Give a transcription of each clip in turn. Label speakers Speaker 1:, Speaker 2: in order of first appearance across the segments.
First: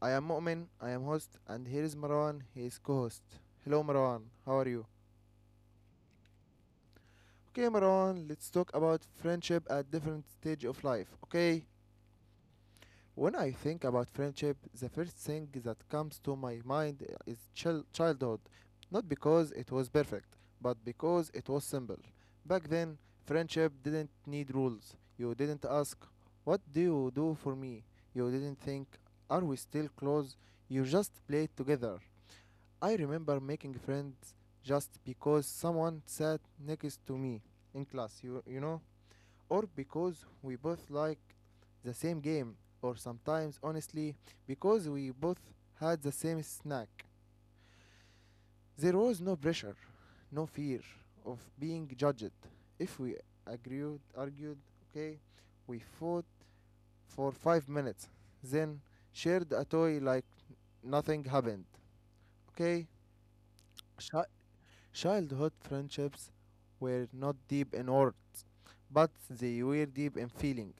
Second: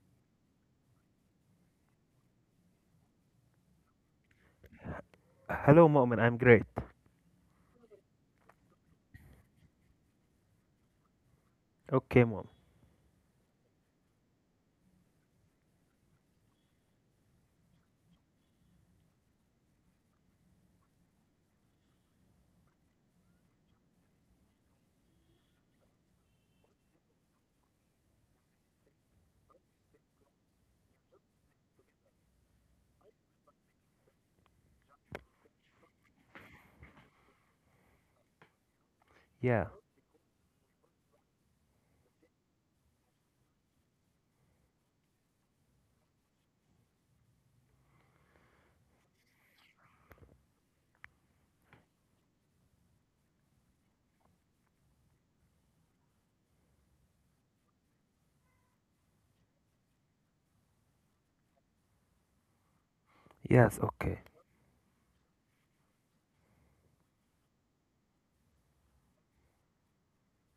Speaker 1: I am Mu'min, I am host, and here is Marwan, he is co-host. Hello Marwan, how are you?
Speaker 2: Hello, mom, and I'm great.
Speaker 1: Okay Marwan, let's talk about friendship at different stage of life, okay?
Speaker 2: Okay, mom.
Speaker 1: When I think about friendship, the first thing that comes to my mind is childhood. Not because it was perfect, but because it was simple. Back then, friendship didn't need rules. You didn't ask, what do you do for me? You didn't think, are we still close? You just played together. I remember making friends just because someone sat next to me in class, you know? Or
Speaker 2: Yeah.
Speaker 1: because we both like the same game, or sometimes, honestly, because we both had the same snack. There was no pressure, no fear of being judged. If we agreed, argued, okay, we fought for 5 minutes, then shared a toy like nothing happened. Okay.
Speaker 2: Yes,
Speaker 1: Sh-
Speaker 2: okay.
Speaker 1: Childhood friendships were not deep in words, but they were deep in feeling.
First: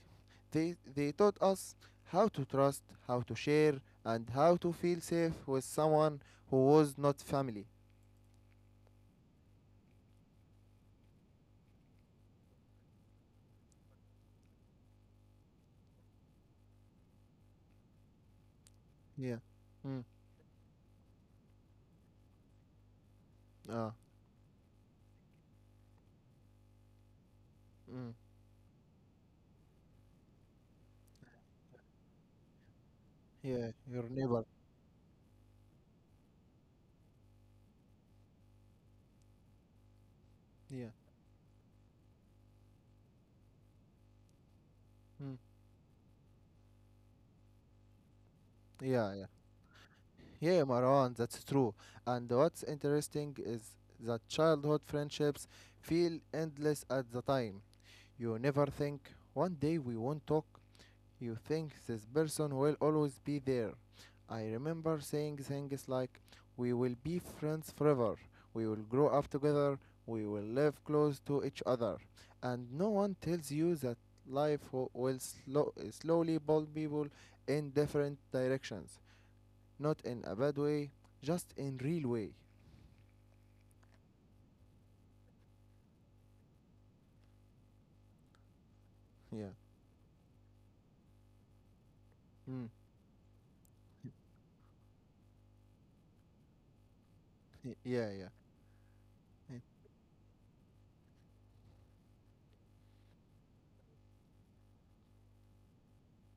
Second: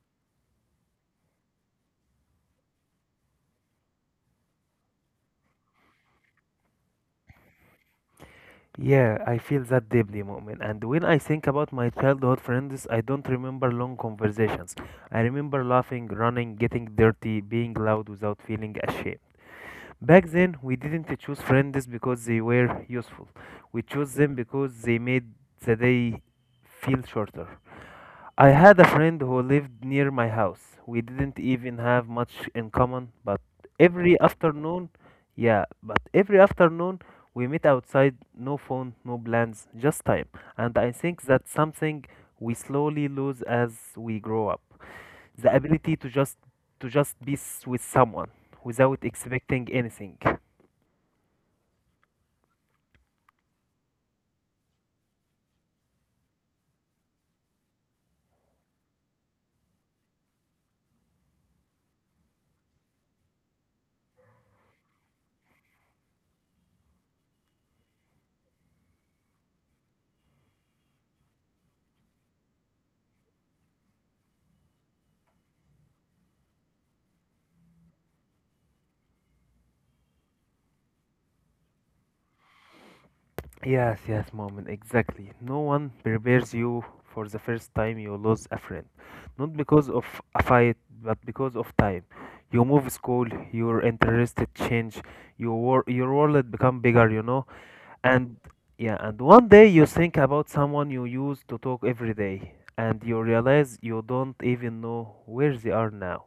Speaker 1: They taught us how to trust, how to share, and how to feel safe with someone who was not family.
Speaker 2: Yeah, I feel that deeply, Mu'min. And when I think about my childhood friends, I don't remember long conversations. I remember laughing, running, getting dirty, being loud without feeling ashamed.
Speaker 1: Yeah. Mm.
Speaker 2: Back then, we didn't choose friends because they were useful. We
Speaker 1: Ah.
Speaker 2: chose them because they made the day feel shorter.
Speaker 1: Mm.
Speaker 2: I had a friend who lived near my house. We didn't even have much in common, but
Speaker 1: Yeah. Your
Speaker 2: every
Speaker 1: neighbor.
Speaker 2: afternoon, yeah, but every afternoon we meet outside, no phone, no plans, just time. And
Speaker 1: Yeah.
Speaker 2: I think that's something we slowly lose as we grow up.
Speaker 1: Mm.
Speaker 2: The ability to just be with someone without
Speaker 1: Yeah. Yeah.
Speaker 2: expecting anything.
Speaker 1: Yeah, Marwan, that's true. And what's interesting is that childhood friendships feel endless at the time. You never think, one day we won't talk. You think this person will always be there. I remember saying things like, we will be friends forever. We will grow up together. We will live close to each other. And no one tells you that life will slowly pull people in different directions. Not in a bad way, just in real way.
Speaker 2: Yes, yes, moment, exactly. No one prepares you for the first time you lose a friend.
Speaker 1: Yeah.
Speaker 2: Not because of a fight, but because of time.
Speaker 1: Mm.
Speaker 2: You move school, your interests change, your world become bigger, you know.
Speaker 1: Yeah, yeah.
Speaker 2: And yeah, and one
Speaker 1: Eh,
Speaker 2: day you think about someone you used to talk every day, and you realize you don't even know where they are now.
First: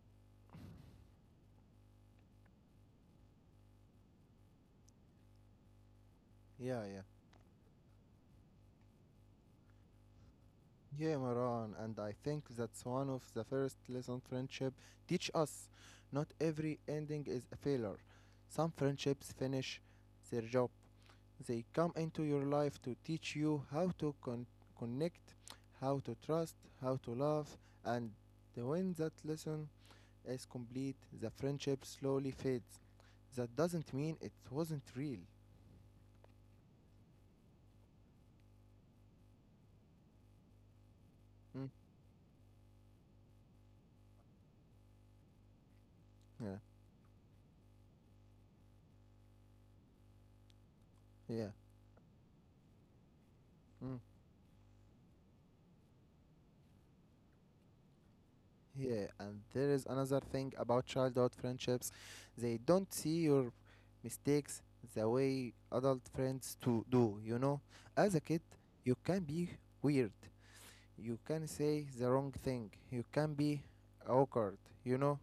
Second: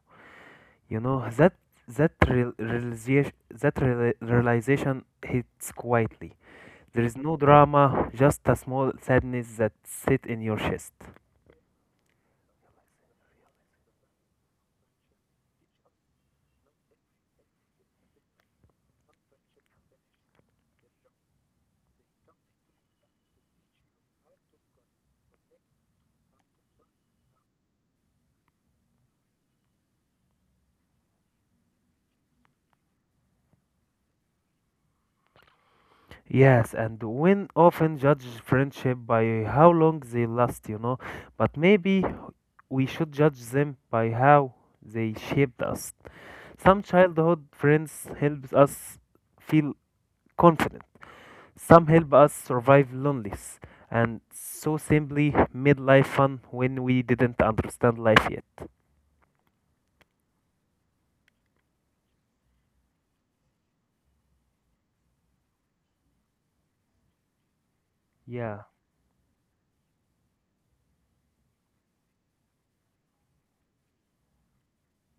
Speaker 2: You know that that real realization that reali- realization hits quietly.
Speaker 1: Yeah, yeah.
Speaker 2: There is no drama, just a small sadness that sits in your chest.
Speaker 1: Yeah, Maran, and I think that's one of the first lessons friendship teach us. Not every ending is a failure. Some friendships finish their job. They come into your life to teach you how to connect, how to trust, how to love, and when that lesson is complete, the friendship slowly fades. That doesn't mean it wasn't real.
Speaker 2: Yes, and women often judge friendship by how long they last, you know, but
Speaker 1: Mm,
Speaker 2: maybe we should judge them by how they shaped us.
Speaker 1: yeah,
Speaker 2: Some childhood friends help us feel confident.
Speaker 1: yeah.
Speaker 2: Some help us survive loneliness.
Speaker 1: Mm.
Speaker 2: And so simply made life fun when we didn't understand life yet.
Speaker 1: Yeah, and there is another thing about childhood friendships. They don't see your mistakes the way adult friends to do, you know? As a kid,
Speaker 2: Yeah,
Speaker 1: you can be weird. You can say the wrong thing. You can be awkward, you know?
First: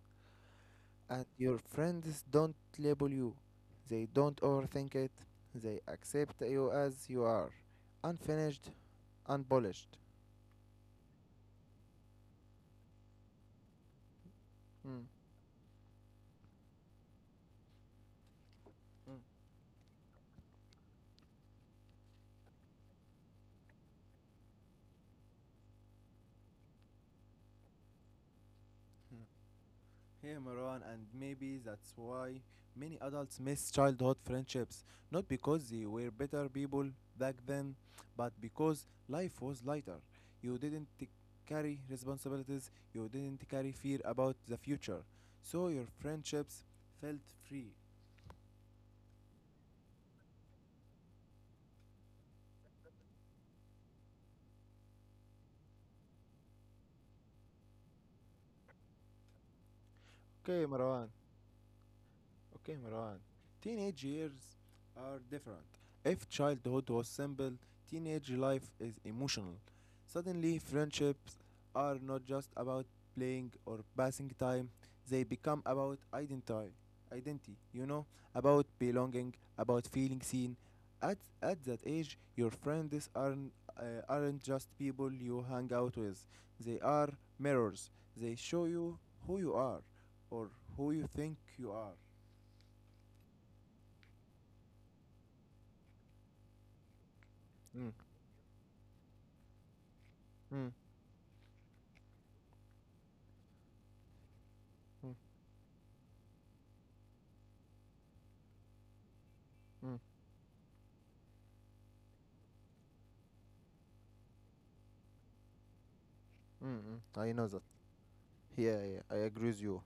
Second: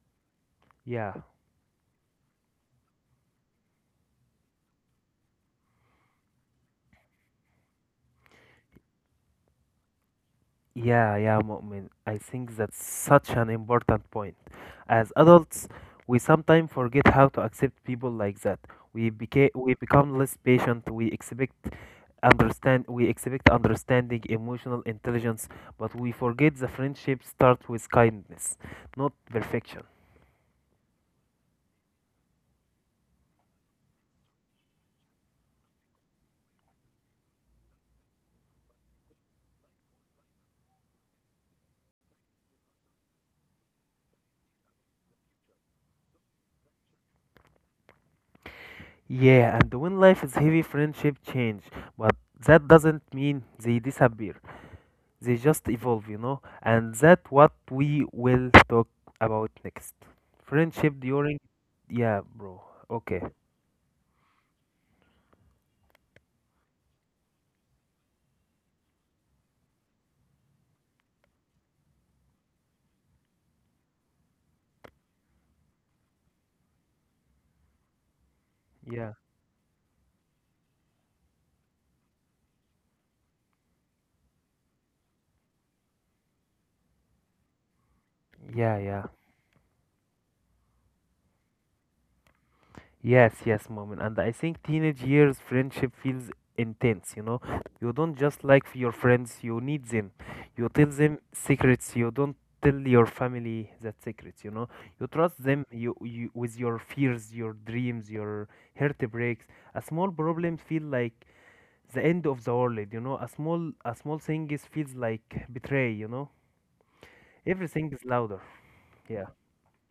Speaker 2: yeah.
Speaker 1: And your friends don't label you. They don't overthink it. They accept you as you are. Unfinished, unpolished.
Speaker 2: Yeah, yeah, Mu'min. I think that's such an important point.
Speaker 1: Mm.
Speaker 2: As adults, we sometimes forget how to accept people like that. We
Speaker 1: Mm.
Speaker 2: became we become less patient. We expect understanding, emotional intelligence, but we forget the friendship starts with kindness, not perfection.
Speaker 1: Hey Maran, and maybe that's why many adults miss childhood friendships. Not because they were better people back then, but because life was lighter. You didn't carry responsibilities, you didn't carry fear about the future. So your friendships felt free.
Speaker 2: Yeah, and when life is heavy, friendship change, but that doesn't mean they disappear. They just evolve, you know, and that what we will talk about next.
Speaker 1: Okay,
Speaker 2: Friendship
Speaker 1: Marwan.
Speaker 2: during, yeah, bro.
Speaker 1: Okay,
Speaker 2: Okay,
Speaker 1: Marwan. Teenage years are different. If childhood was simple, teenage life is emotional. Suddenly, friendships are not just about playing or passing time, they become about identity. Identity, you know, about
Speaker 2: yeah,
Speaker 1: belonging, about feeling seen. At that age, your friends aren't just people you hang out with, they are mirrors. They show
Speaker 2: yeah,
Speaker 1: you
Speaker 2: yeah.
Speaker 1: who you are or who you think you are.
Speaker 2: Yes, yes, moment. And I think teenage years friendship feels intense, you know. You
Speaker 1: Mm,
Speaker 2: don't just like your friends, you need them. You
Speaker 1: mm,
Speaker 2: tell them secrets, you don't tell your family that secrets, you know. You
Speaker 1: mm,
Speaker 2: trust them you with your fears, your dreams, your heartbreaks. A
Speaker 1: mm,
Speaker 2: small problem feel like the end of the world, you know, a small thing is feels like betray, you know,
Speaker 1: mm, mm. I know that.
Speaker 2: everything is louder.
Speaker 1: Yeah, yeah, I
Speaker 2: Yeah,
Speaker 1: agree with you.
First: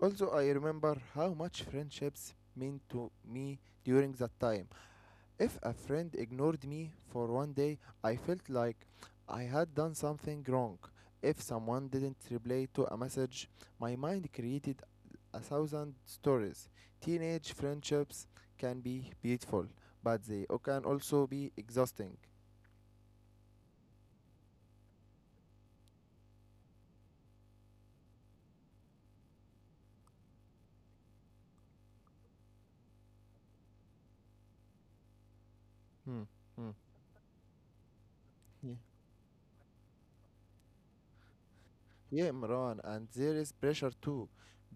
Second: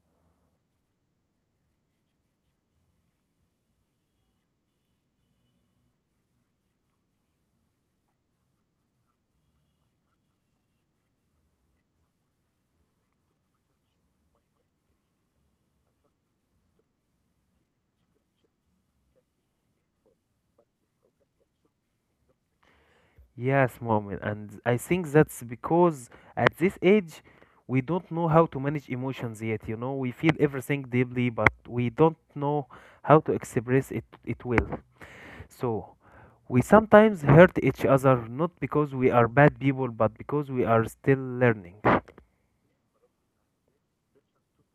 Speaker 1: Also, I remember how much friendships mean to me during that time. If a friend ignored me for 1 day, I felt like I had done something wrong. If someone didn't reply to a message, my mind created a thousand stories. Teenage friendships can be beautiful, but they can also be exhausting.
Speaker 2: yes, mom, and I think that's because at this age we don't know how to manage emotions yet, you know, we feel everything deeply, but we don't know how to express it it will. So
Speaker 1: Hmm.
Speaker 2: we
Speaker 1: Hmm.
Speaker 2: sometimes hurt each other, not
Speaker 1: Yeah.
Speaker 2: because we are bad people, but because we are still learning.
Speaker 1: Yeah, Imran, and there is pressure too.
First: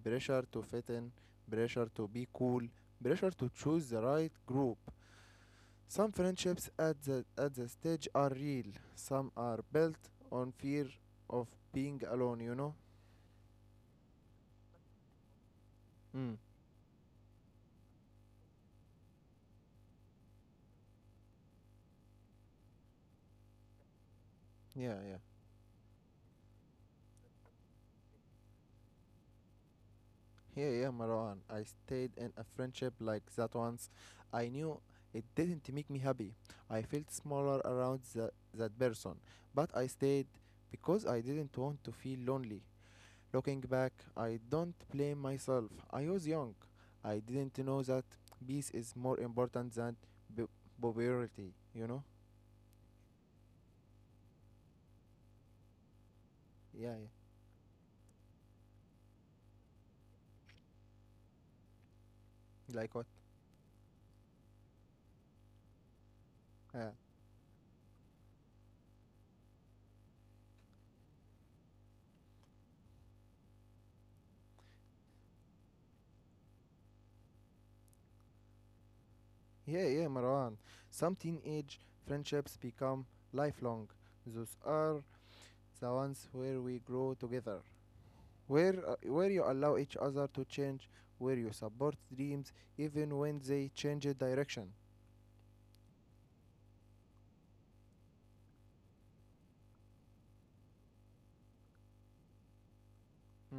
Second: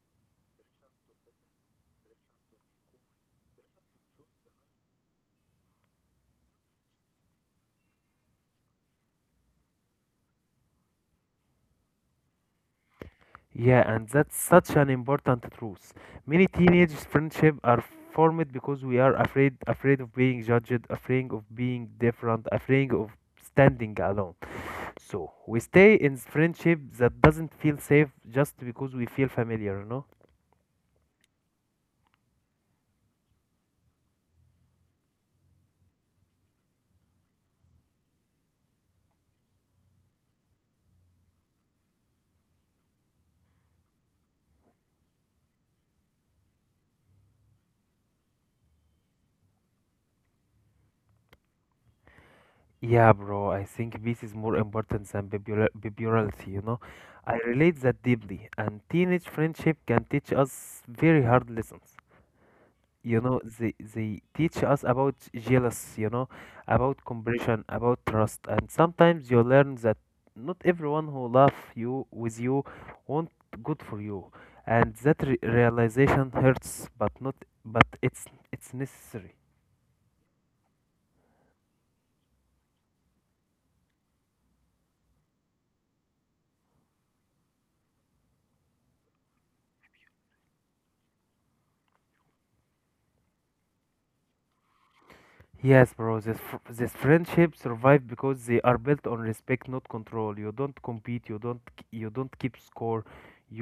Speaker 1: Pressure to fit in, pressure to be cool, pressure to choose the right group. Some friendships at the stage are real. Some are built on fear of being alone, you know?
Speaker 2: Yeah, and that's such an important truth.
Speaker 1: Mm.
Speaker 2: Many teenage friendships are formed because we are afraid of being judged, afraid of being different, afraid of standing alone.
Speaker 1: Yeah, yeah.
Speaker 2: So we stay in friendship that doesn't feel safe just because we feel familiar, you know?
Speaker 1: Yeah, yeah, Marwan. I stayed in a friendship like that once. I knew it didn't make me happy. I felt smaller around that person. But I stayed because I didn't want to feel lonely. Looking back, I don't blame myself. I was young. I didn't know that peace is more important than b- popularity, you know?
Speaker 2: Yeah, bro, I think peace is more important than bibularity, you know?
Speaker 1: Yeah,
Speaker 2: I relate that deeply, and teenage friendship can teach us very hard lessons.
Speaker 1: yeah. Like what?
Speaker 2: You know, they teach us about jealous, you know,
Speaker 1: Yeah.
Speaker 2: about compassion, about trust, and sometimes you learn that not everyone who love you with you want good for you, and that realization hurts, but not but it's necessary.
Speaker 1: Yeah, yeah, Marwan. Some teenage friendships become lifelong. Those are the ones where we grow together, where you allow each other to change, where you support dreams even when they change direction.
Speaker 2: Yes, bro, this friendship survive because they are built on respect, not control. You don't compete, you don't keep score,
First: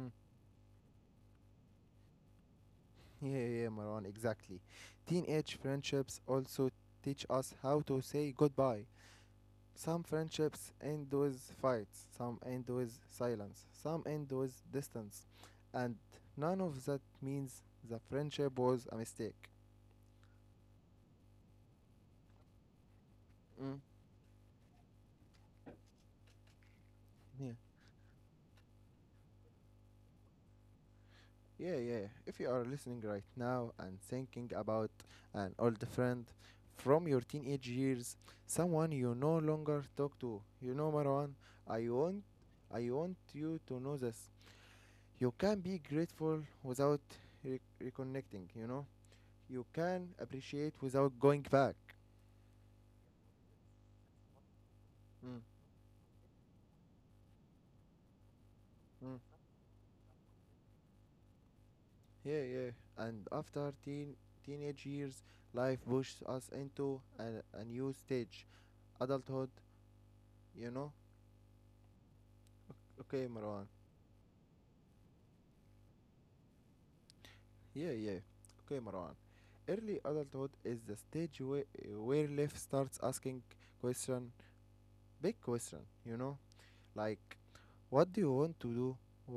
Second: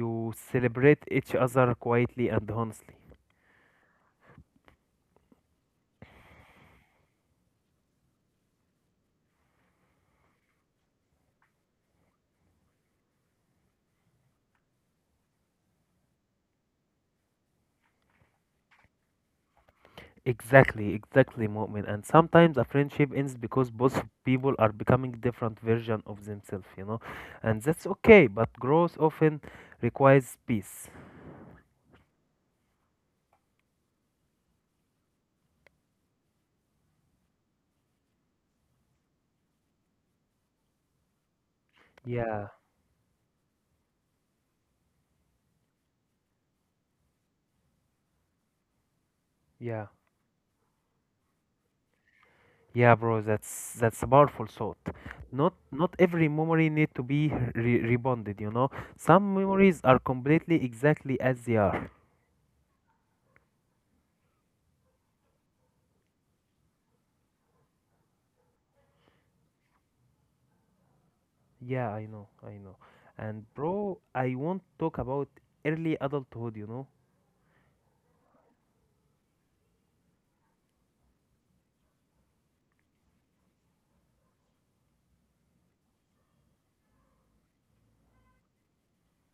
Speaker 2: you celebrate each other quietly and honestly.
Speaker 1: Yeah, yeah, yeah, Marwan, exactly. Teenage friendships also teach us how to say goodbye. Some friendships end with fights, some end with silence, some end with distance, and none of that means the friendship was a mistake.
Speaker 2: Exactly, exactly, Mu'min. And sometimes a friendship ends because
Speaker 1: Mm,
Speaker 2: both people are becoming different version of themselves, you know.
Speaker 1: yeah,
Speaker 2: And that's okay, but growth often requires peace.
Speaker 1: yeah, yeah. If you are listening right now and thinking about an old friend from your teenage years, someone you no longer talk to, you know, Marwan, I want
Speaker 2: Yeah,
Speaker 1: I want you to know this. You can be grateful without reconnecting, you know. You
Speaker 2: yeah.
Speaker 1: can appreciate without going back.
Speaker 2: Yeah, bro, that's a powerful thought.
Speaker 1: Mm.
Speaker 2: Not every memory need to be re rebonded, you know.
Speaker 1: Mm.
Speaker 2: Some memories are completely exactly as they are.
Speaker 1: Yeah, yeah. And after teenage years, life pushes us into a new stage, adulthood, you know.
Speaker 2: Yeah, I know, I know.
Speaker 1: Okay,
Speaker 2: And
Speaker 1: Marwan.
Speaker 2: bro, I want to talk about early adulthood, you know.
Speaker 1: Yeah, yeah. Okay, Marwan. Early adulthood is the stage where life starts asking question, big question, you know, like, what do you want to do?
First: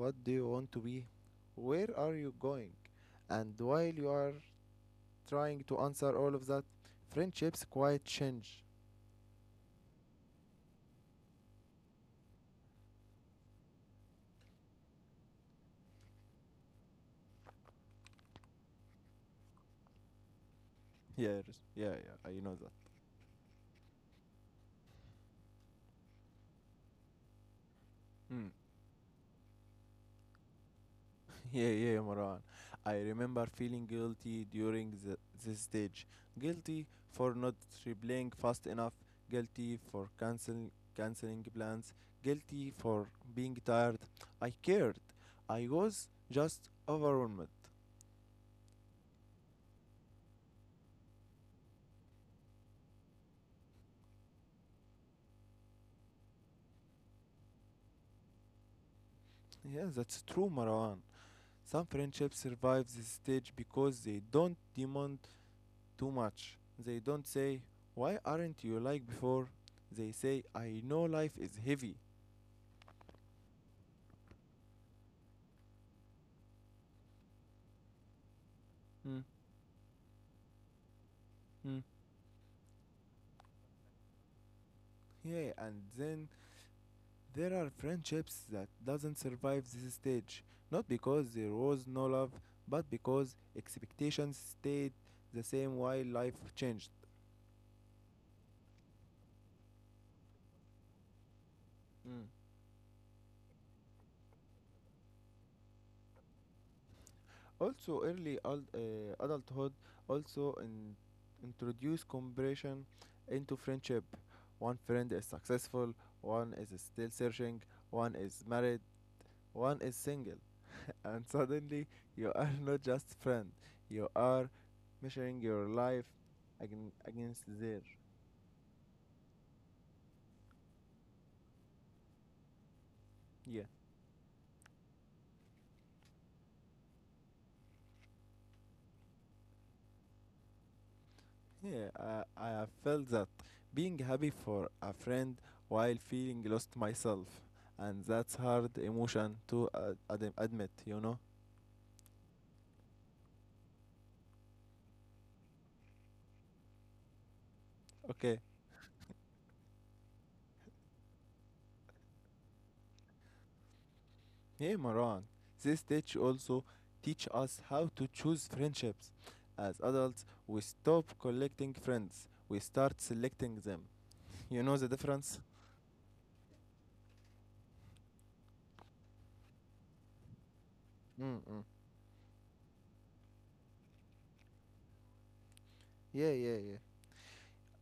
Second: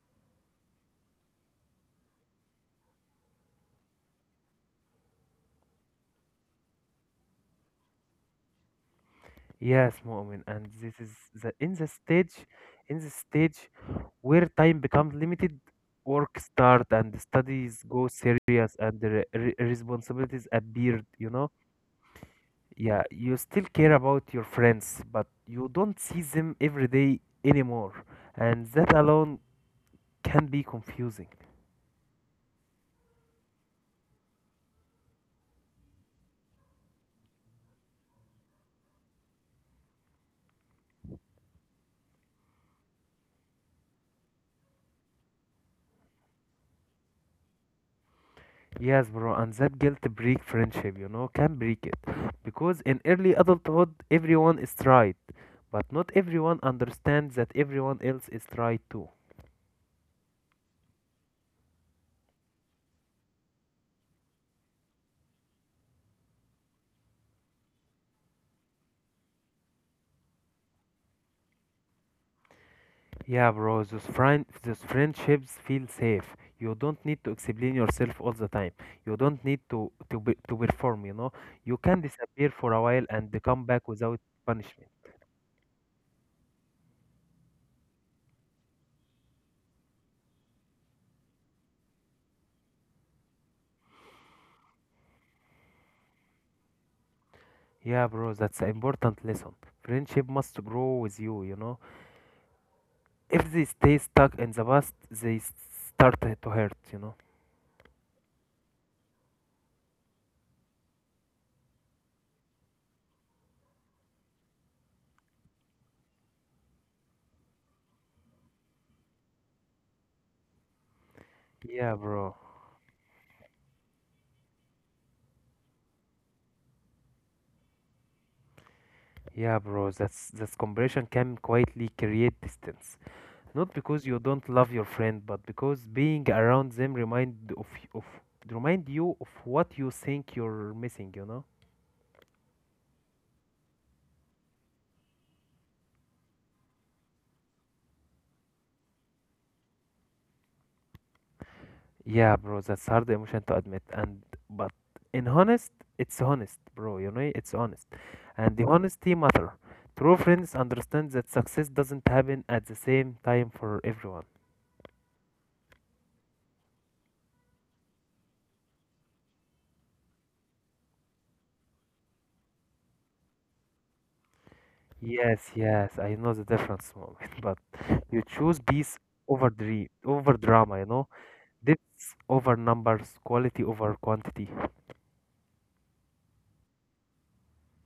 Speaker 1: What do you want to be? Where are you going? And while you are trying to answer all of that, friendships quite change.
Speaker 2: Yes, Mu'min, and this is the in the stage where time becomes limited, work start and studies go serious and the responsibilities appeared, you know?
Speaker 1: Yes, yeah, yeah, I know that.
Speaker 2: Yeah, you still care about your friends, but you don't see them every day anymore,
Speaker 1: Hmm.
Speaker 2: and that alone can be confusing.
Speaker 1: Yeah, yeah, Marwan. I remember feeling guilty during this stage. Guilty for not replying fast enough. Guilty for canceling plans. Guilty for being tired. I cared. I was just overwhelmed.
Speaker 2: Yes, bro, and that guilt break friendship, you know, can break it. Because in early adulthood, everyone is tried, but not everyone understands that everyone else is tried too.
Speaker 1: Yeah, that's true, Marwan. Some friendships survive this stage because they don't demand too much. They don't say, why aren't you like before? They say, I know life is heavy.
Speaker 2: Yeah, bro, those, friend, those friendships feel safe. You don't need to explain yourself all the time. You
Speaker 1: Mm,
Speaker 2: don't need to perform, you know. You
Speaker 1: mm.
Speaker 2: can disappear for a while and come back without punishment.
Speaker 1: Yeah, and then there are friendships that doesn't survive this stage. Not because there was no love, but because expectations stayed the same while life changed.
Speaker 2: Yeah, bro, that's an important lesson. Friendship must grow with you, you know.
Speaker 1: Mm.
Speaker 2: If they stay stuck in the past, start to hurt, you know.
Speaker 1: Also, adulthood also introduce comparison into friendship. One friend is successful, one is still searching, one is married, one is single, and suddenly
Speaker 2: Yeah, bro.
Speaker 1: you are not just friend. You are measuring your life again against theirs.
Speaker 2: Yeah, bro. That's comparison can quietly create distance.
Speaker 1: Yeah.
Speaker 2: Not because you don't love your friend, but because being around them remind you of what you think you're missing, you know?
Speaker 1: Yeah, I have felt that being happy for a friend while feeling lost myself, and that's hard emotion to admit, you know.
Speaker 2: Yeah, bro. That's hard emotion to admit, and but in honest, it's honest, bro. You know, it's honest,
Speaker 1: Okay,
Speaker 2: and the honesty matter. True friends understand that success doesn't happen at the same time for everyone.
Speaker 1: hey Maran, this stage also teach us how to choose friendships. As adults, we stop collecting friends, we start selecting them. You know the difference?
Speaker 2: Yes, yes, I know the difference, moment, but you choose peace over dream, over drama, you know,
Speaker 1: Mm-mm.
Speaker 2: depth over numbers, quality over quantity.
Speaker 1: Yeah, yeah, yeah.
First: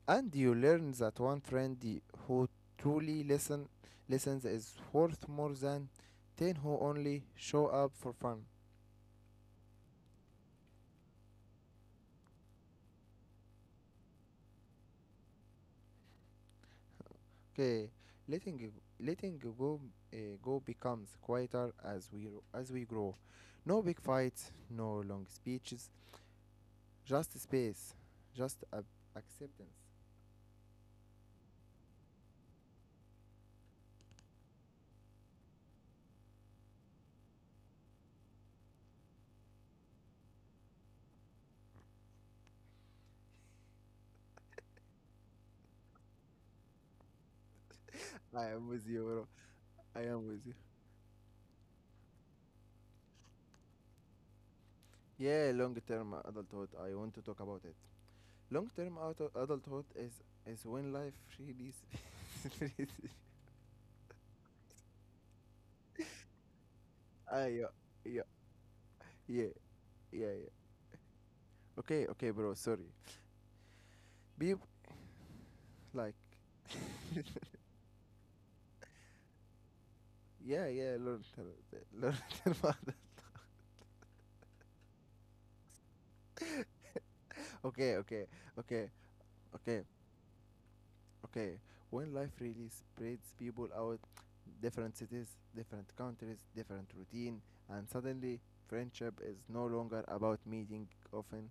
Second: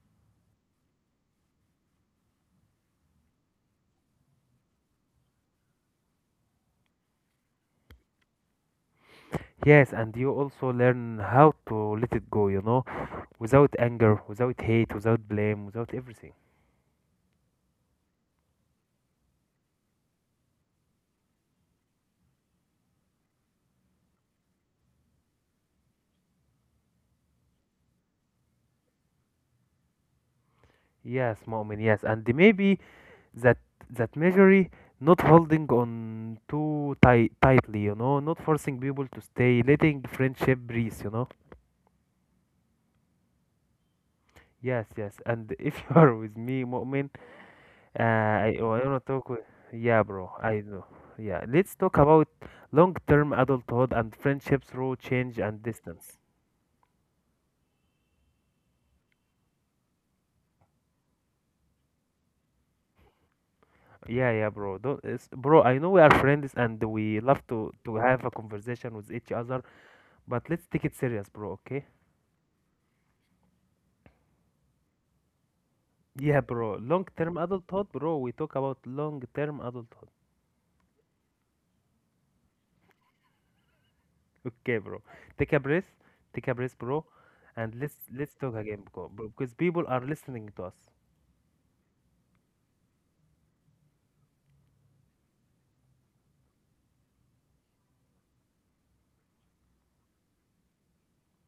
Speaker 1: And you learn that one friend who truly listen listens is worth more than 10 who only show up for fun.
Speaker 2: Yes, and you also learn how to let it go, you know, without anger, without hate, without blame, without everything.
Speaker 1: Okay, letting letting go go becomes quieter as we grow. No big fights, no long speeches, just space, just acceptance.
Speaker 2: Yes, moment, yes, and maybe that that measure, not holding on too tightly, you know, not forcing people to stay, letting friendship breathe, you know. Yes, yes, and if you are with me, moment. Uh,
Speaker 1: I
Speaker 2: I
Speaker 1: am with
Speaker 2: want
Speaker 1: you,
Speaker 2: to
Speaker 1: bro.
Speaker 2: talk with.
Speaker 1: I
Speaker 2: Yeah,
Speaker 1: am
Speaker 2: bro,
Speaker 1: with you.
Speaker 2: I know. Yeah, let's talk about long-term adulthood and friendship through change
Speaker 1: Yeah,
Speaker 2: and
Speaker 1: long term
Speaker 2: distance.
Speaker 1: adulthood, I want to talk about it. Long term adulthood is when life really really
Speaker 2: Yeah, yeah, bro. Don't, it's, Bro, I know we are friends and we love
Speaker 1: Ah, yeah,
Speaker 2: to
Speaker 1: yeah,
Speaker 2: have a conversation with each
Speaker 1: yeah,
Speaker 2: other,
Speaker 1: yeah, yeah.
Speaker 2: but let's take it serious, bro. Okay?
Speaker 1: Okay, okay, bro. Sorry. Beep, like,
Speaker 2: Yeah, bro. Long-term adulthood, bro. We talk about long-term adulthood.
Speaker 1: yeah, yeah. Learn. tell my—
Speaker 2: Okay, bro. Take a breath. Take a breath, bro, and
Speaker 1: Okay,
Speaker 2: let's
Speaker 1: okay,
Speaker 2: let's talk again,
Speaker 1: okay,
Speaker 2: bro, because
Speaker 1: okay,
Speaker 2: people are listening to us.
Speaker 1: okay. When life really spreads people out, different cities, different countries, different routine, and suddenly friendship is no longer about meeting often.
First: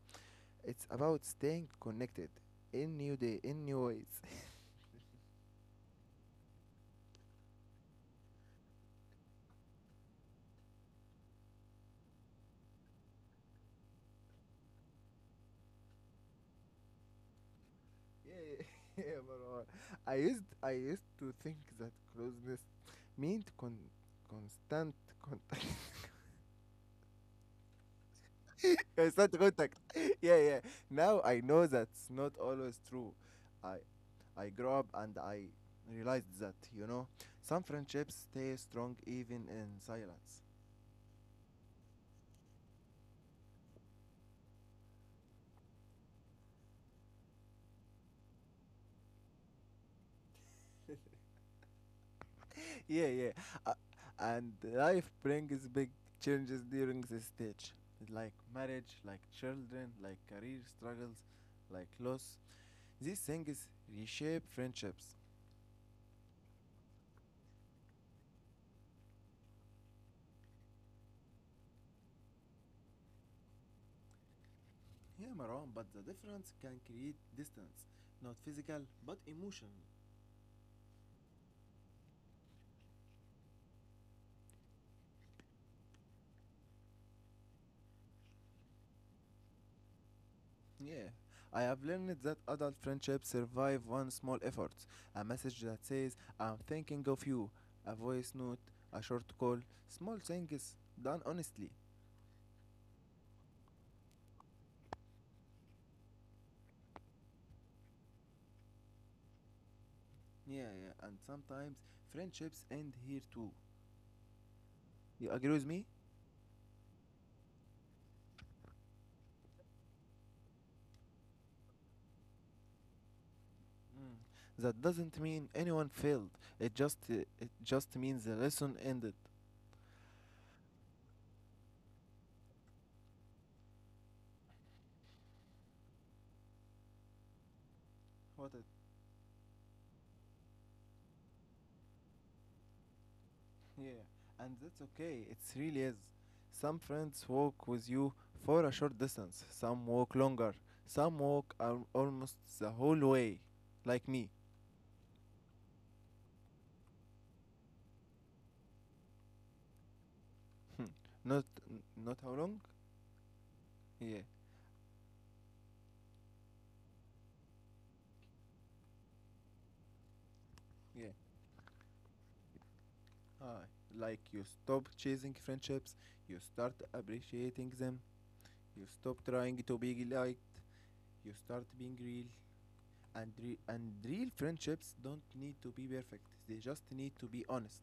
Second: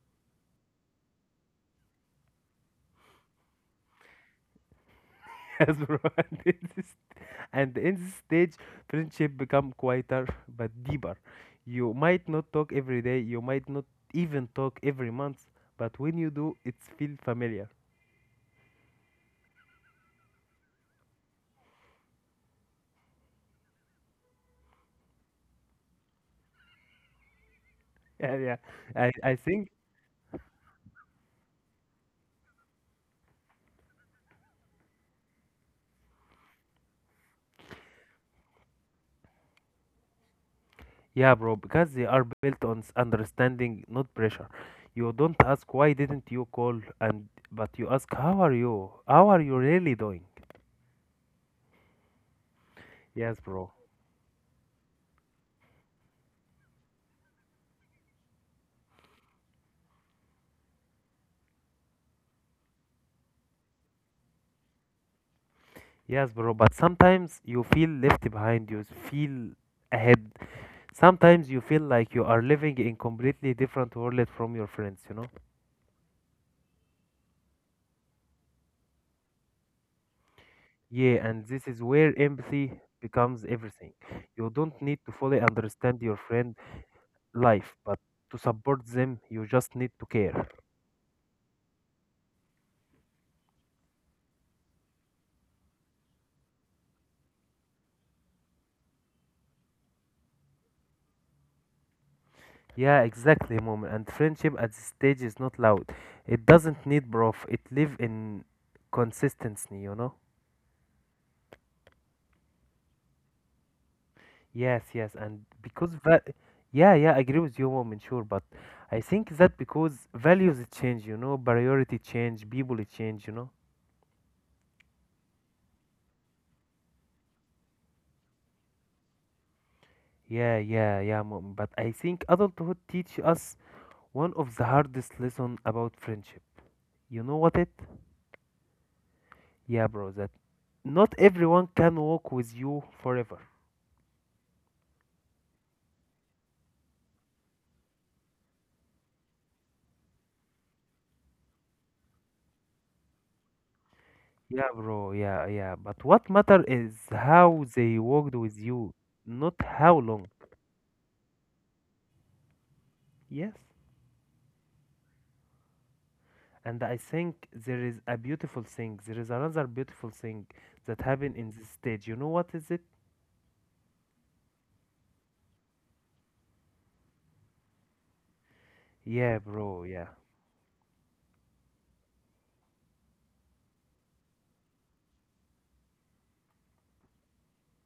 Speaker 1: It's about staying connected in new day, in new ways.
Speaker 2: As romantics, and in this stage, friendship become quieter but deeper. You might not talk every day, you might not even talk every month, but when you do, it feels familiar.
Speaker 1: yeah, yeah, yeah, Marwan. I used to think that closeness meant constant contact.
Speaker 2: Yeah, yeah. I,
Speaker 1: constant
Speaker 2: I think,
Speaker 1: contact. yeah, yeah. Now I know that's not always true. I I grew up and I realized that, you know, some friendships stay strong even in silence.
Speaker 2: yeah, bro, because they are built on understanding, not pressure. You don't ask why didn't you call, and but you ask how are you? How are you really doing?
Speaker 1: yeah, yeah.
Speaker 2: Yes, bro.
Speaker 1: Uh, and life brings big changes during this stage, like marriage, like children, like career struggles, like loss. These things reshape friendships.
Speaker 2: Yes, bro. But sometimes you feel left behind. You feel ahead. Sometimes you feel like you are living in completely different world from your friends, you know?
Speaker 1: Yeah, Marwan, but the difference can create distance, not physical, but emotional.
Speaker 2: Yeah, and this is where empathy becomes everything. You don't need to fully understand your friend life, but to support them, you just need to care.
Speaker 1: Yeah, I have learned that adult friendships survive one small effort, a message that says, I'm thinking of you, a voice note, a short call, small things done honestly.
Speaker 2: Yeah, exactly, mom. And friendship at this stage is not loud. It doesn't need proof. It live in consistency, you know?
Speaker 1: Yeah, yeah, and sometimes friendships end here too.
Speaker 2: Yes, yes,
Speaker 1: You
Speaker 2: and
Speaker 1: agree with
Speaker 2: because
Speaker 1: me?
Speaker 2: yeah, yeah, I agree with you, woman, sure, but I think that because values change, you know, priority change, people change, you know.
Speaker 1: Mm. That doesn't mean anyone failed. It just uh, it just means the lesson ended.
Speaker 2: Yeah, yeah, yeah, mom, but I think adulthood teach us one of the hardest lesson about friendship. You know what it?
Speaker 1: What it?
Speaker 2: Yeah, bro, that not everyone can walk with you forever.
Speaker 1: Yeah. And that's okay. It really is. Some friends walk with you for a short distance. Some walk longer. Some walk almost the whole way, like me.
Speaker 2: Yeah, bro, yeah, yeah, but what matter is how they walked with you, not how long.
Speaker 1: Hmm. not Not how long?
Speaker 2: Yes.
Speaker 1: Yeah,
Speaker 2: And I think there is a beautiful thing. There is another beautiful thing that
Speaker 1: yeah.
Speaker 2: happened in this stage. You know what is it?
Speaker 1: Ah, like you stop chasing friendships, you start appreciating them. You stop
Speaker 2: Yeah,
Speaker 1: trying to
Speaker 2: bro.
Speaker 1: be
Speaker 2: Yeah.
Speaker 1: liked. You start being real. And, and real friendships don't need to be perfect. They just need to be honest.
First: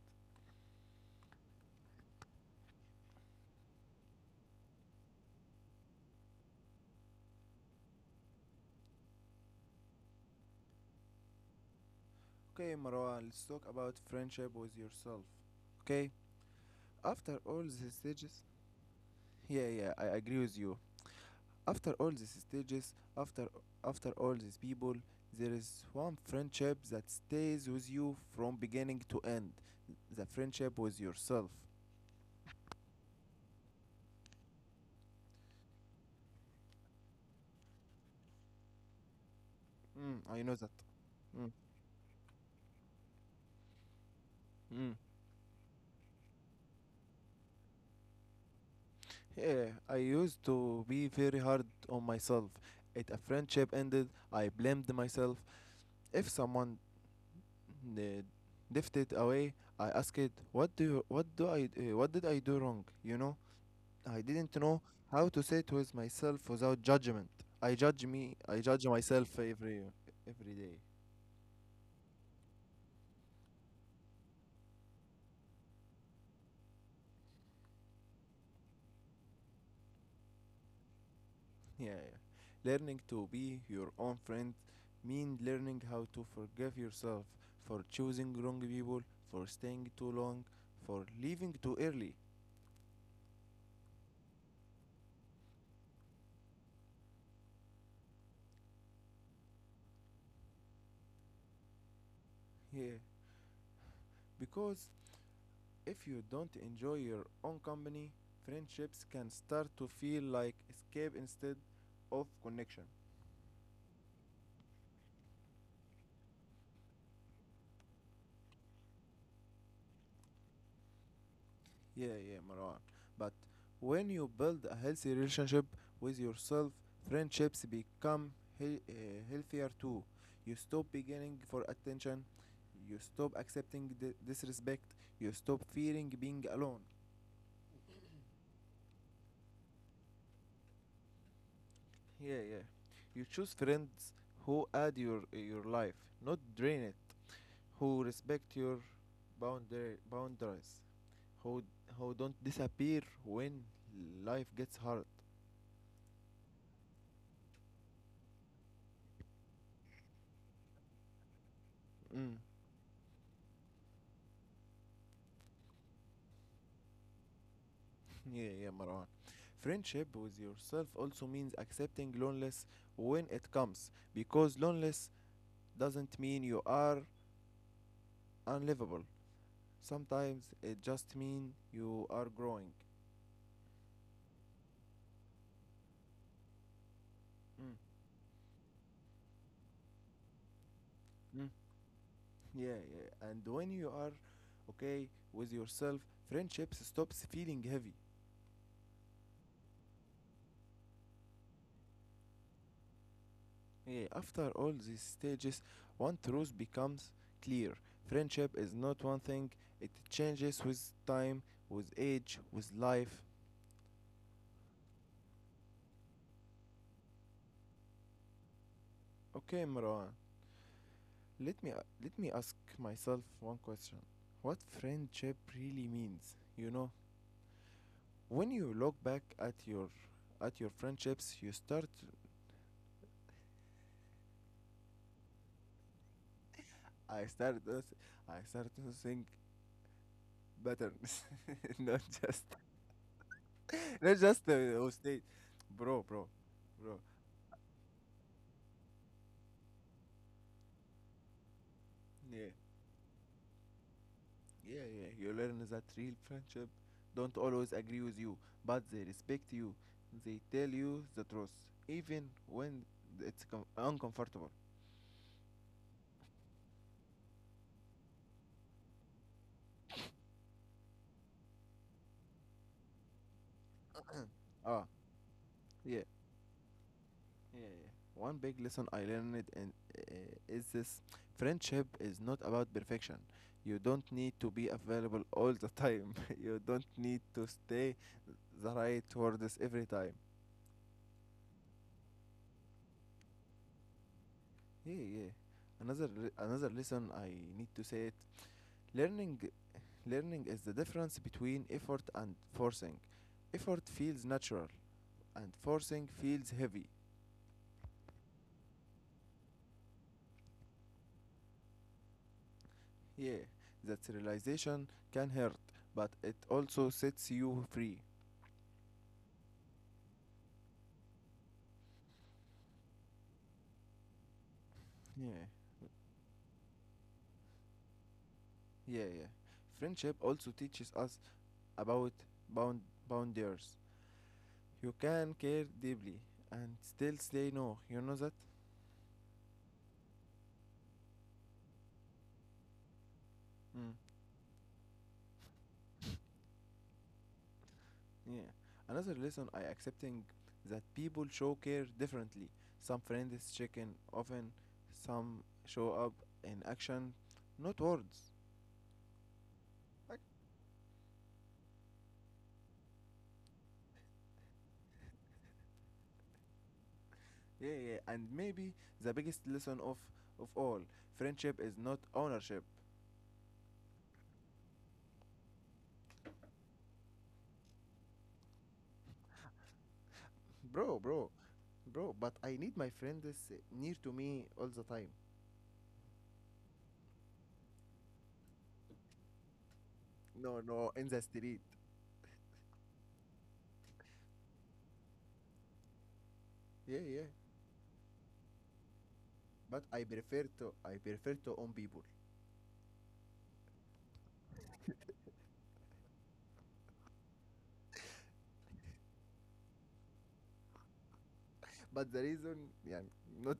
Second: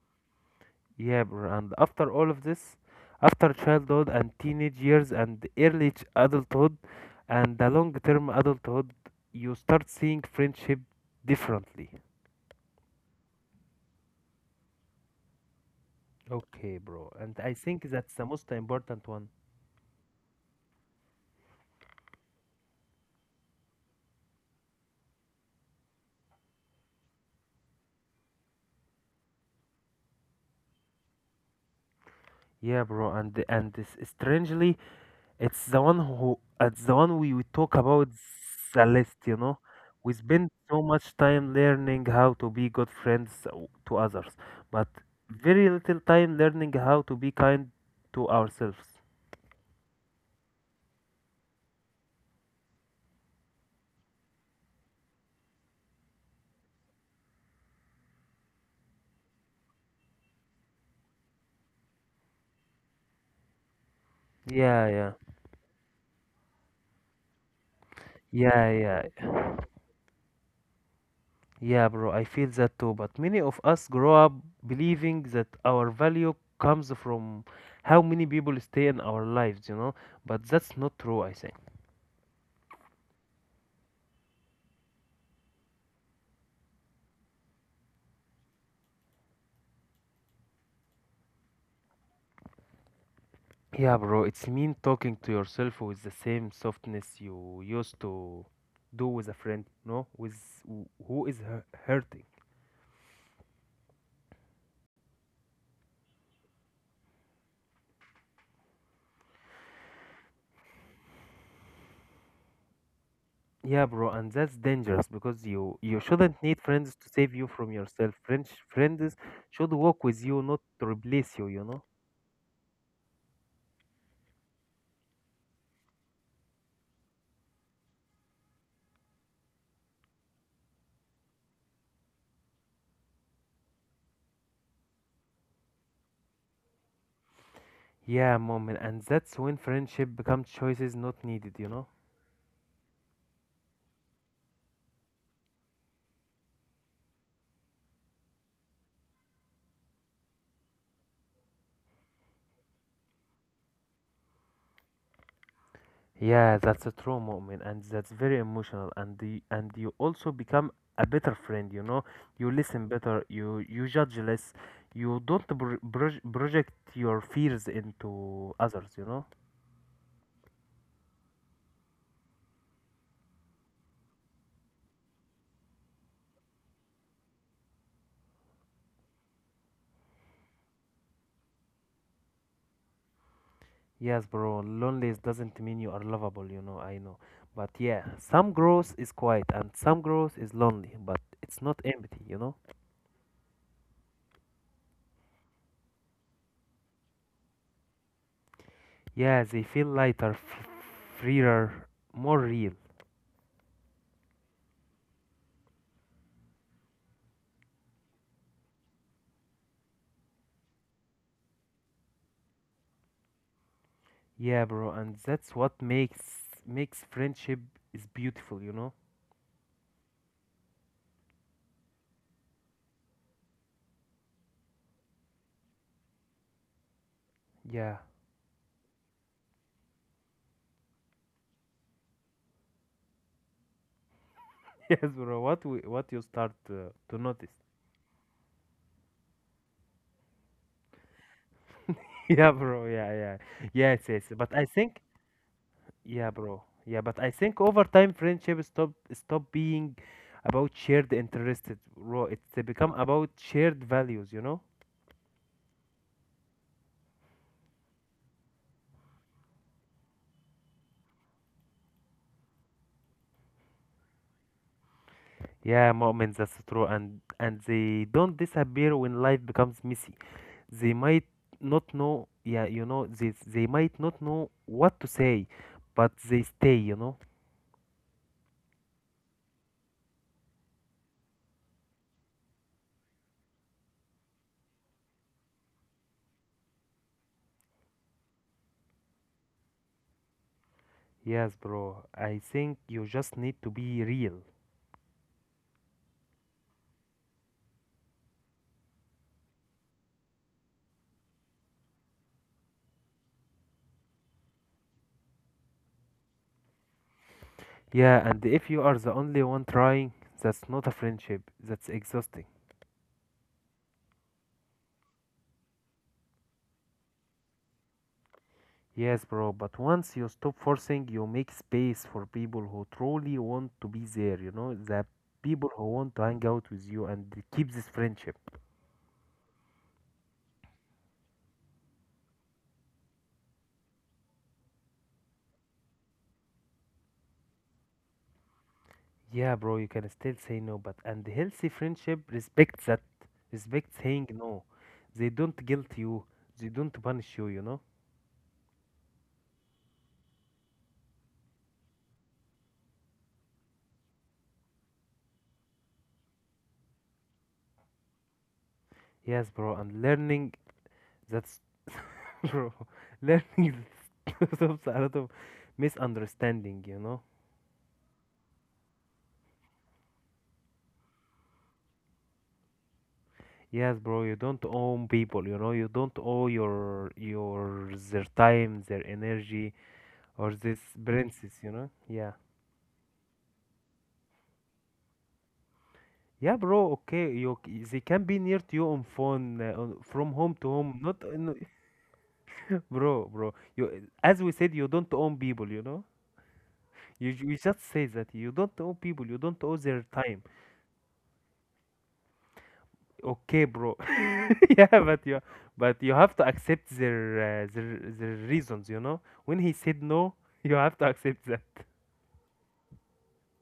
Speaker 2: Yeah, bro. And after all of this, after childhood and teenage years and adulthood and the long term adulthood, you start seeing friendship differently.
Speaker 1: Okay, Marwan, let's talk about friendship with yourself. Okay?
Speaker 2: Okay, bro.
Speaker 1: After
Speaker 2: And I
Speaker 1: all these
Speaker 2: think that's the
Speaker 1: stages,
Speaker 2: most important one.
Speaker 1: yeah, yeah, I agree with you. After all these stages, after all these people, there is one friendship that stays with you from beginning to end. The friendship with yourself.
Speaker 2: Yeah, bro. And this, strangely, it's the one we talk about the Celeste, you know. We
Speaker 1: Mm, I
Speaker 2: spend
Speaker 1: know that.
Speaker 2: so much
Speaker 1: Mm.
Speaker 2: time learning how to be good friends to others, but
Speaker 1: Mm.
Speaker 2: very little time learning how to be kind to ourselves.
Speaker 1: Yeah, I used to be very hard on myself. If a friendship ended, I blamed myself. If someone uh, drifted away, I asked, "What do you, what do I what did I do wrong?" You know, I didn't know
Speaker 2: Yeah, yeah.
Speaker 1: how to sit with myself without judgment. I
Speaker 2: Yeah,
Speaker 1: judge
Speaker 2: yeah.
Speaker 1: myself every day.
Speaker 2: Yeah, bro, I feel that too. But many of us grow up believing that our value comes from how many people stay in our lives, you know? But that's not true, I think.
Speaker 1: Yeah, yeah. Learning to be your own friend means learning how to forgive yourself for choosing wrong people, for staying too long, for leaving too early.
Speaker 2: Yeah, bro, it's mean talking to yourself with the same softness you used to do with a friend, no? With who is hurting.
Speaker 1: Yeah, because if you don't enjoy your own company, friendships can start to feel like escape instead of connection.
Speaker 2: Yeah, bro, and that's dangerous because you shouldn't need friends to save you from yourself. Friends should walk with you, not to replace you, you know?
Speaker 1: Yeah, yeah, Marwan. But when you build a healthy relationship with yourself, friendships become healthier too. You stop beginning for attention, you stop accepting disrespect, you stop fearing being alone.
Speaker 2: Yeah, moment, and that's when friendship becomes choices not needed, you know?
Speaker 1: Yeah, yeah. You choose friends who add your life, not drain it. Who respect your boundary boundaries, who who don't disappear when life gets hard.
Speaker 2: Yeah, that's a true moment, and that's very emotional, and you also become a better friend. You know,
Speaker 1: Mm.
Speaker 2: you listen better, you judge less, you don't project your fears
Speaker 1: Yeah,
Speaker 2: into
Speaker 1: yeah,
Speaker 2: others. You
Speaker 1: Marwan.
Speaker 2: know.
Speaker 1: Friendship with yourself also means accepting loneliness when it comes, because loneliness doesn't mean you are unlivable. Sometimes it just means you are growing.
Speaker 2: Yes, bro. Loneliness doesn't mean you are lovable. You know, I know, but
Speaker 1: Mm.
Speaker 2: yeah, some growth is quiet, and some growth is lonely, but
Speaker 1: Mm.
Speaker 2: it's not empty. You know.
Speaker 1: Yeah, yeah. And when you are okay with yourself, friendships stops feeling heavy.
Speaker 2: Yeah, they feel lighter, f freer, more real.
Speaker 1: Yeah, after all these stages, one truth becomes clear. Friendship is not one thing, it changes with time, with age, with life.
Speaker 2: Yeah, bro, and that's what makes friendship is beautiful, you know?
Speaker 1: Okay, Marwan. Let me Let me ask myself one question. What friendship really means? You know,
Speaker 2: Yeah.
Speaker 1: when you look back at your friendships, you start.
Speaker 2: Yes, bro. What you start to
Speaker 1: I
Speaker 2: notice.
Speaker 1: started. to I started to think patterns, not just
Speaker 2: Yeah, bro. Yeah, yeah. Yes,
Speaker 1: not
Speaker 2: yes.
Speaker 1: just
Speaker 2: But I
Speaker 1: the whole
Speaker 2: think
Speaker 1: state, bro, bro,
Speaker 2: yeah, bro.
Speaker 1: bro.
Speaker 2: Yeah, but I think over time friendship stop being about shared interested, bro.
Speaker 1: Yeah,
Speaker 2: It's become about shared values, you know?
Speaker 1: yeah, yeah. You learn that real friendship don't always agree with you, but they respect you. They tell you the truth, even when it's uncomfortable.
Speaker 2: Yeah, moments that's true, and they don't disappear when life becomes messy. They might not know, yeah, you know, they might not know
Speaker 1: اه
Speaker 2: what to say,
Speaker 1: yeah
Speaker 2: but they stay, you know.
Speaker 1: yeah. One big lesson I learned in, is this: friendship is not about perfection. You don't need to be available all the time. You don't need to stay the right words every time.
Speaker 2: Yes, bro. I think you just need to be real.
Speaker 1: Yeah, another another lesson I need to say it. Learning learning is the difference between effort and forcing. Effort feels natural, and forcing feels heavy.
Speaker 2: Yeah, and if you are the only one trying, that's not a friendship. That's exhausting.
Speaker 1: Yeah, that realization can hurt, but it also sets you free.
Speaker 2: Yes, bro. But once you stop forcing, you make space for people who truly want to be there. The
Speaker 1: Yeah,
Speaker 2: people who want to hang out with you and keep this friendship.
Speaker 1: yeah, yeah. Friendship also teaches us about bound boundaries. You can care deeply and still say no. You know that?
Speaker 2: Yeah, bro, you can still say no, but and healthy friendship respects that.
Speaker 1: Mm.
Speaker 2: Respect saying no. They don't guilt you. They don't punish you, you know?
Speaker 1: Yeah. Another lesson I accepting that people show care differently. Some friends check in often, some show up in action, not words.
Speaker 2: Yes, bro, and learning that's bro. Learning stops a lot of misunderstanding, you know?
Speaker 1: Yeah, yeah, yeah. And maybe the biggest lesson of all, friendship is not ownership.
Speaker 2: Yes, bro, you don't own people, you know, you don't owe your their time, their energy, or this
Speaker 1: Bro, bro,
Speaker 2: princess, you know?
Speaker 1: bro,
Speaker 2: Yeah.
Speaker 1: but I need my friends near to me all the time.
Speaker 2: Yeah, bro. Okay, they can be near to you on phone, on, from home
Speaker 1: No,
Speaker 2: to
Speaker 1: no,
Speaker 2: home,
Speaker 1: in
Speaker 2: not
Speaker 1: the
Speaker 2: in.
Speaker 1: street.
Speaker 2: Bro, you, as we said, you don't own people, you know.
Speaker 1: Yeah, yeah.
Speaker 2: We just say that you don't own people, you don't own
Speaker 1: But
Speaker 2: their time.
Speaker 1: I prefer to own people.
Speaker 2: Okay, bro. Yeah, but you have to accept their their reasons, you know. When he said no, you have to accept that,
Speaker 1: But the reason yeah not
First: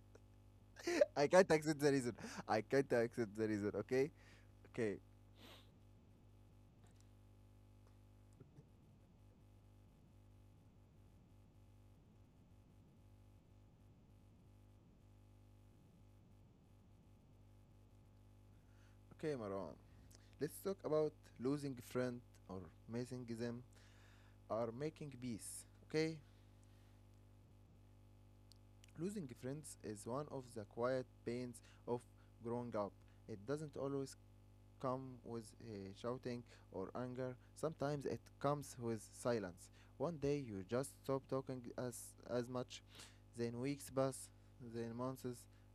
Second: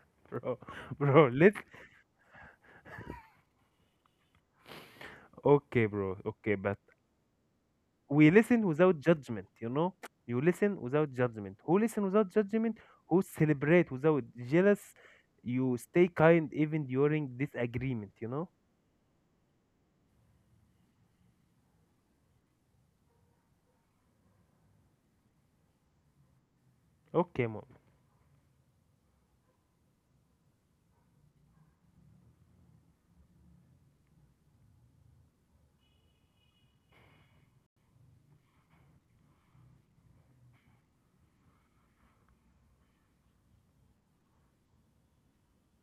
Speaker 2: bro.
Speaker 1: I
Speaker 2: Bro,
Speaker 1: can't
Speaker 2: let
Speaker 1: accept the reason. I can't accept the reason, okay? Okay,
Speaker 2: Okay, bro. Okay, but we listen without judgment, you know. You listen without judgment. Who listen without judgment? Who celebrate without jealous? You stay kind even during disagreement, you know.
Speaker 1: okay, Marwan. Let's talk about losing friend or missing them or making peace. Okay?
Speaker 2: Okay, mom.
Speaker 1: Losing friends is one of the quiet pains of growing up. It doesn't always come with shouting or anger. Sometimes it comes with silence. One day you just stop talking as much, then weeks pass, then months,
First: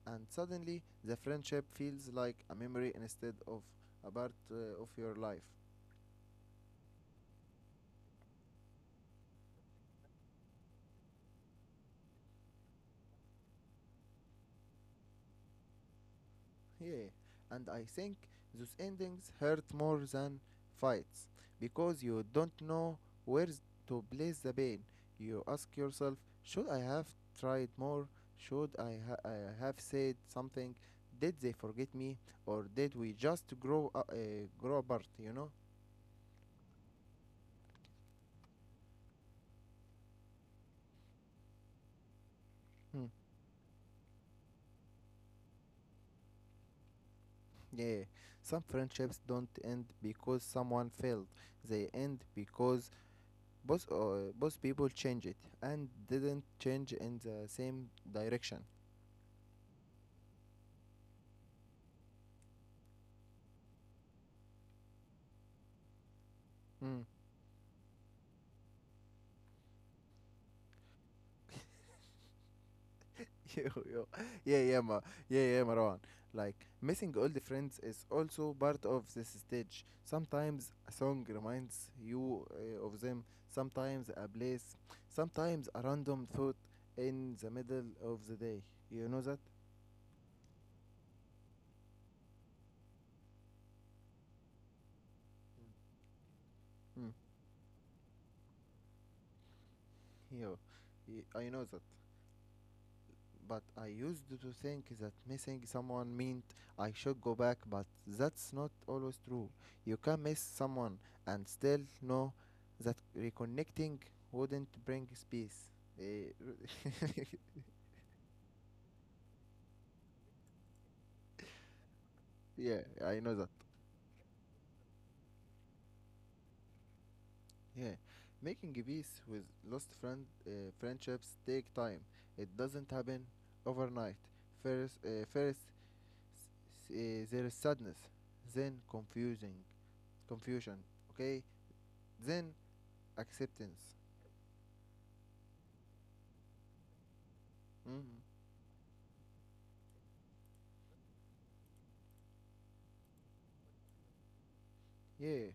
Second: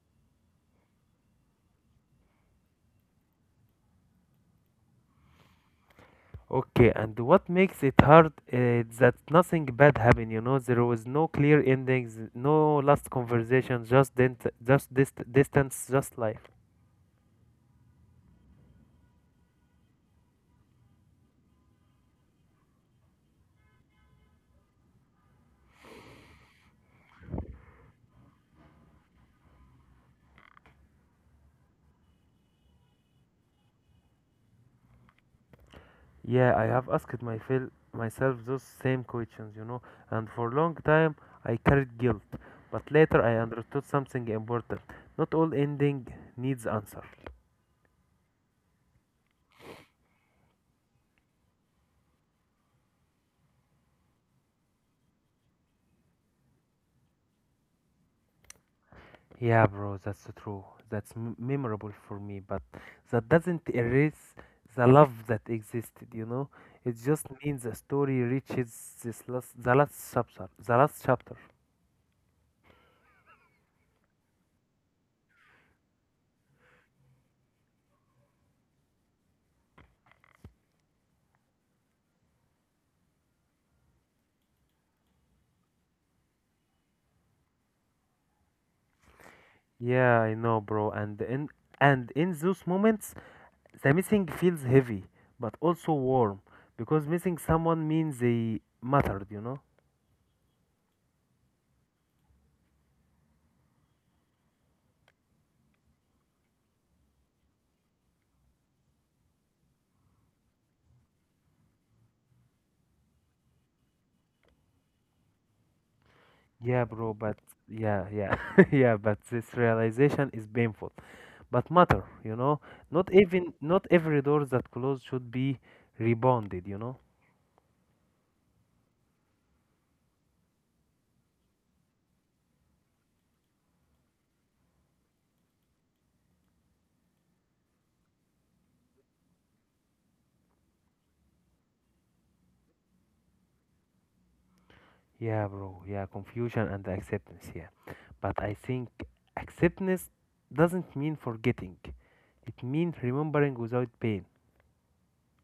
Speaker 1: and suddenly the friendship feels like a memory instead of a part of your life.
Speaker 2: Okay, and what makes it hard is that nothing bad happened, you know. There was no clear endings, no last conversation, just distance, just life.
Speaker 1: Yeah, and I think those endings hurt more than fights because you don't know where to place the pain. You ask yourself, should I have tried more? I have said something? Did they forget me, or did we just grow apart? You know.
Speaker 2: Yeah, I have asked myself those same questions, you know, and for a long time I carried guilt. But
Speaker 1: Hmm.
Speaker 2: later I understood something important. Not all ending needs answer.
Speaker 1: Yeah, some friendships don't end because someone failed. They end because both people change it and didn't change in the same direction.
Speaker 2: Yeah, bro, that's true. That's memorable for me, but that doesn't erase the love that existed, you know? It
Speaker 1: Mm.
Speaker 2: just means the story reaches this last, the last chapter, the last chapter.
Speaker 1: Yo, yo. Yeah, yeah, ma. Yeah, yeah, Marwan. Like, missing old friends is also part of this stage. Sometimes a song reminds you of them, sometimes a place, sometimes a random thought in the middle of the day. You know that?
Speaker 2: Yeah, I know, bro. And in those moments, the missing feels heavy, but also warm, because
Speaker 1: Mm.
Speaker 2: missing someone means they mattered, you know?
Speaker 1: Yo, I know that. But I used to think that missing someone meant I should go back, but that's not always true. You can miss someone and still know that reconnecting wouldn't bring peace. Eh,
Speaker 2: Yeah, bro, but yeah, yeah, yeah, but this realization is painful. But matter, you know,
Speaker 1: yeah, I know that.
Speaker 2: not every door that closed should be rebounded, you know?
Speaker 1: Yeah, making peace with lost friendships take time. It doesn't happen overnight. First, first there is sadness, then confusion. Okay, then acceptance.
Speaker 2: Yeah, bro, yeah, confusion and acceptance, yeah.
Speaker 1: Mm.
Speaker 2: But I think acceptance doesn't mean forgetting. It means remembering without pain.
Speaker 1: Yeah.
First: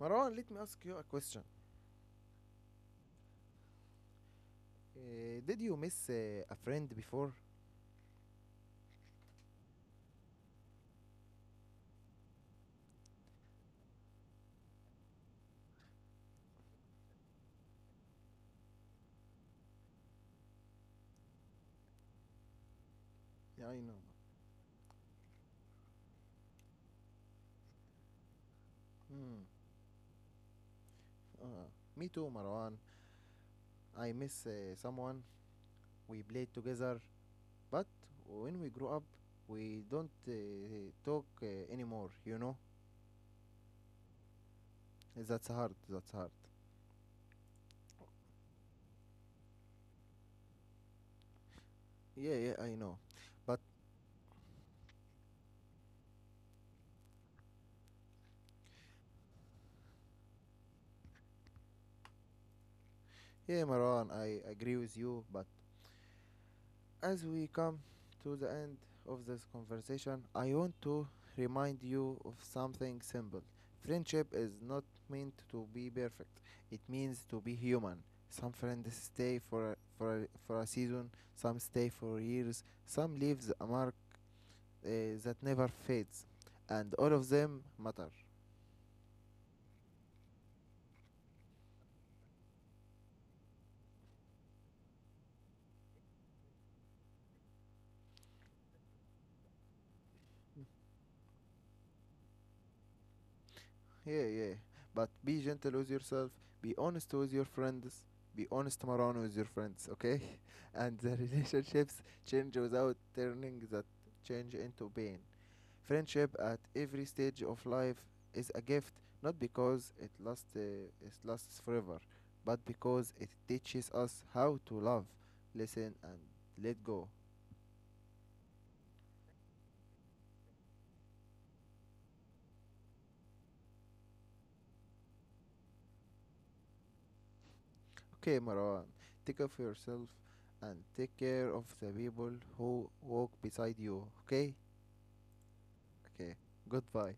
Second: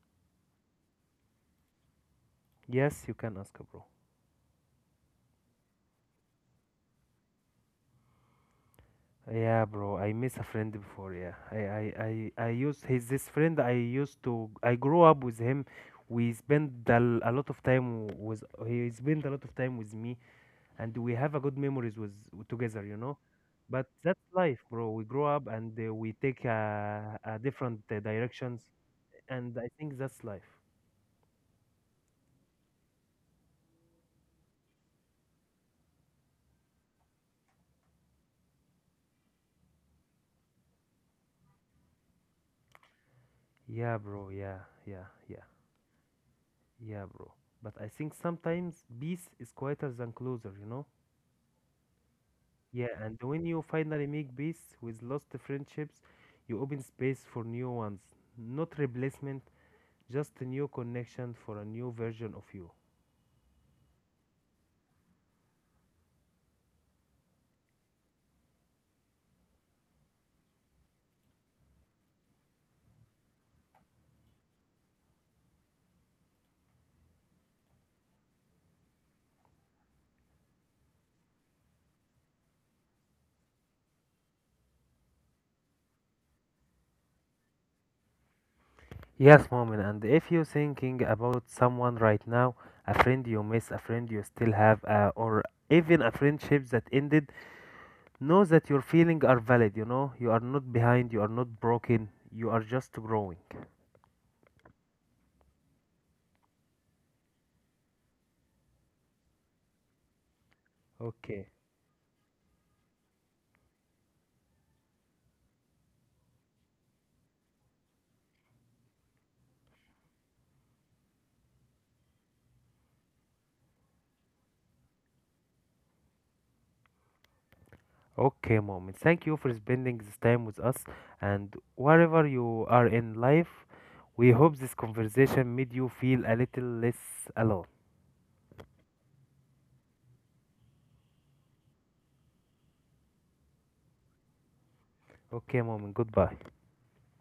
Speaker 1: Marwan, let me ask you a question.
Speaker 2: Yes, you can ask, bro.
Speaker 1: Did you miss a friend before?
Speaker 2: Yeah, bro. I miss a friend before. Yeah, I used he's this friend. I used to. I grew up with him. We spend a lot of time with. He spent a lot of time with me, and we have a good memories with together. You know,
Speaker 1: Yeah, I
Speaker 2: but
Speaker 1: know.
Speaker 2: that's life, bro. We grow up and we take a different directions,
Speaker 1: Mm.
Speaker 2: and I think that's life.
Speaker 1: Uh, Me too, Marwan. I miss someone we played together, but when we grew up, we don't talk anymore, you know?
Speaker 2: Yeah, bro. Yeah, yeah, yeah,
Speaker 1: That's hard, that's hard.
Speaker 2: yeah, bro. But I think sometimes peace is quieter than closer. You know.
Speaker 1: Yeah, yeah, I
Speaker 2: Yeah,
Speaker 1: know.
Speaker 2: and when you
Speaker 1: But
Speaker 2: finally make peace with lost friendships, you open space for new ones. Not replacement, just a new connection for a new version of you.
Speaker 1: yeah, Marwan, I agree with you, but as we come to the end of this conversation, I want to remind you of something simple. Friendship is not meant to be perfect. It means to be human. Some friends stay for a season, some stay for years, some leaves a mark uh, that never fades, and all of them matter.
Speaker 2: Yes, moment. And if you're thinking about someone right now, a friend you miss, a friend you still have, or even a friendship that ended, know that your feelings are valid. You know, you are not behind, you are not broken, you are just growing.
Speaker 1: Yeah, yeah. But be gentle with yourself. Be honest with your friends. Be honest, Marano, with your friends, okay? And the
Speaker 2: Okay.
Speaker 1: relationships change without turning that change into pain. Friendship at every stage of life is a gift, not because it lasts forever, but because it teaches us how to love, listen, and let go.
Speaker 2: Okay, mom. Thank you for spending this time with us. And wherever you are in life, we hope this conversation made you feel a little less alone.
Speaker 1: Okay, Marwan, take care of yourself and take care of the people who walk beside you, okay?
Speaker 2: Okay, mom.
Speaker 1: Okay,
Speaker 2: Goodbye.
Speaker 1: goodbye.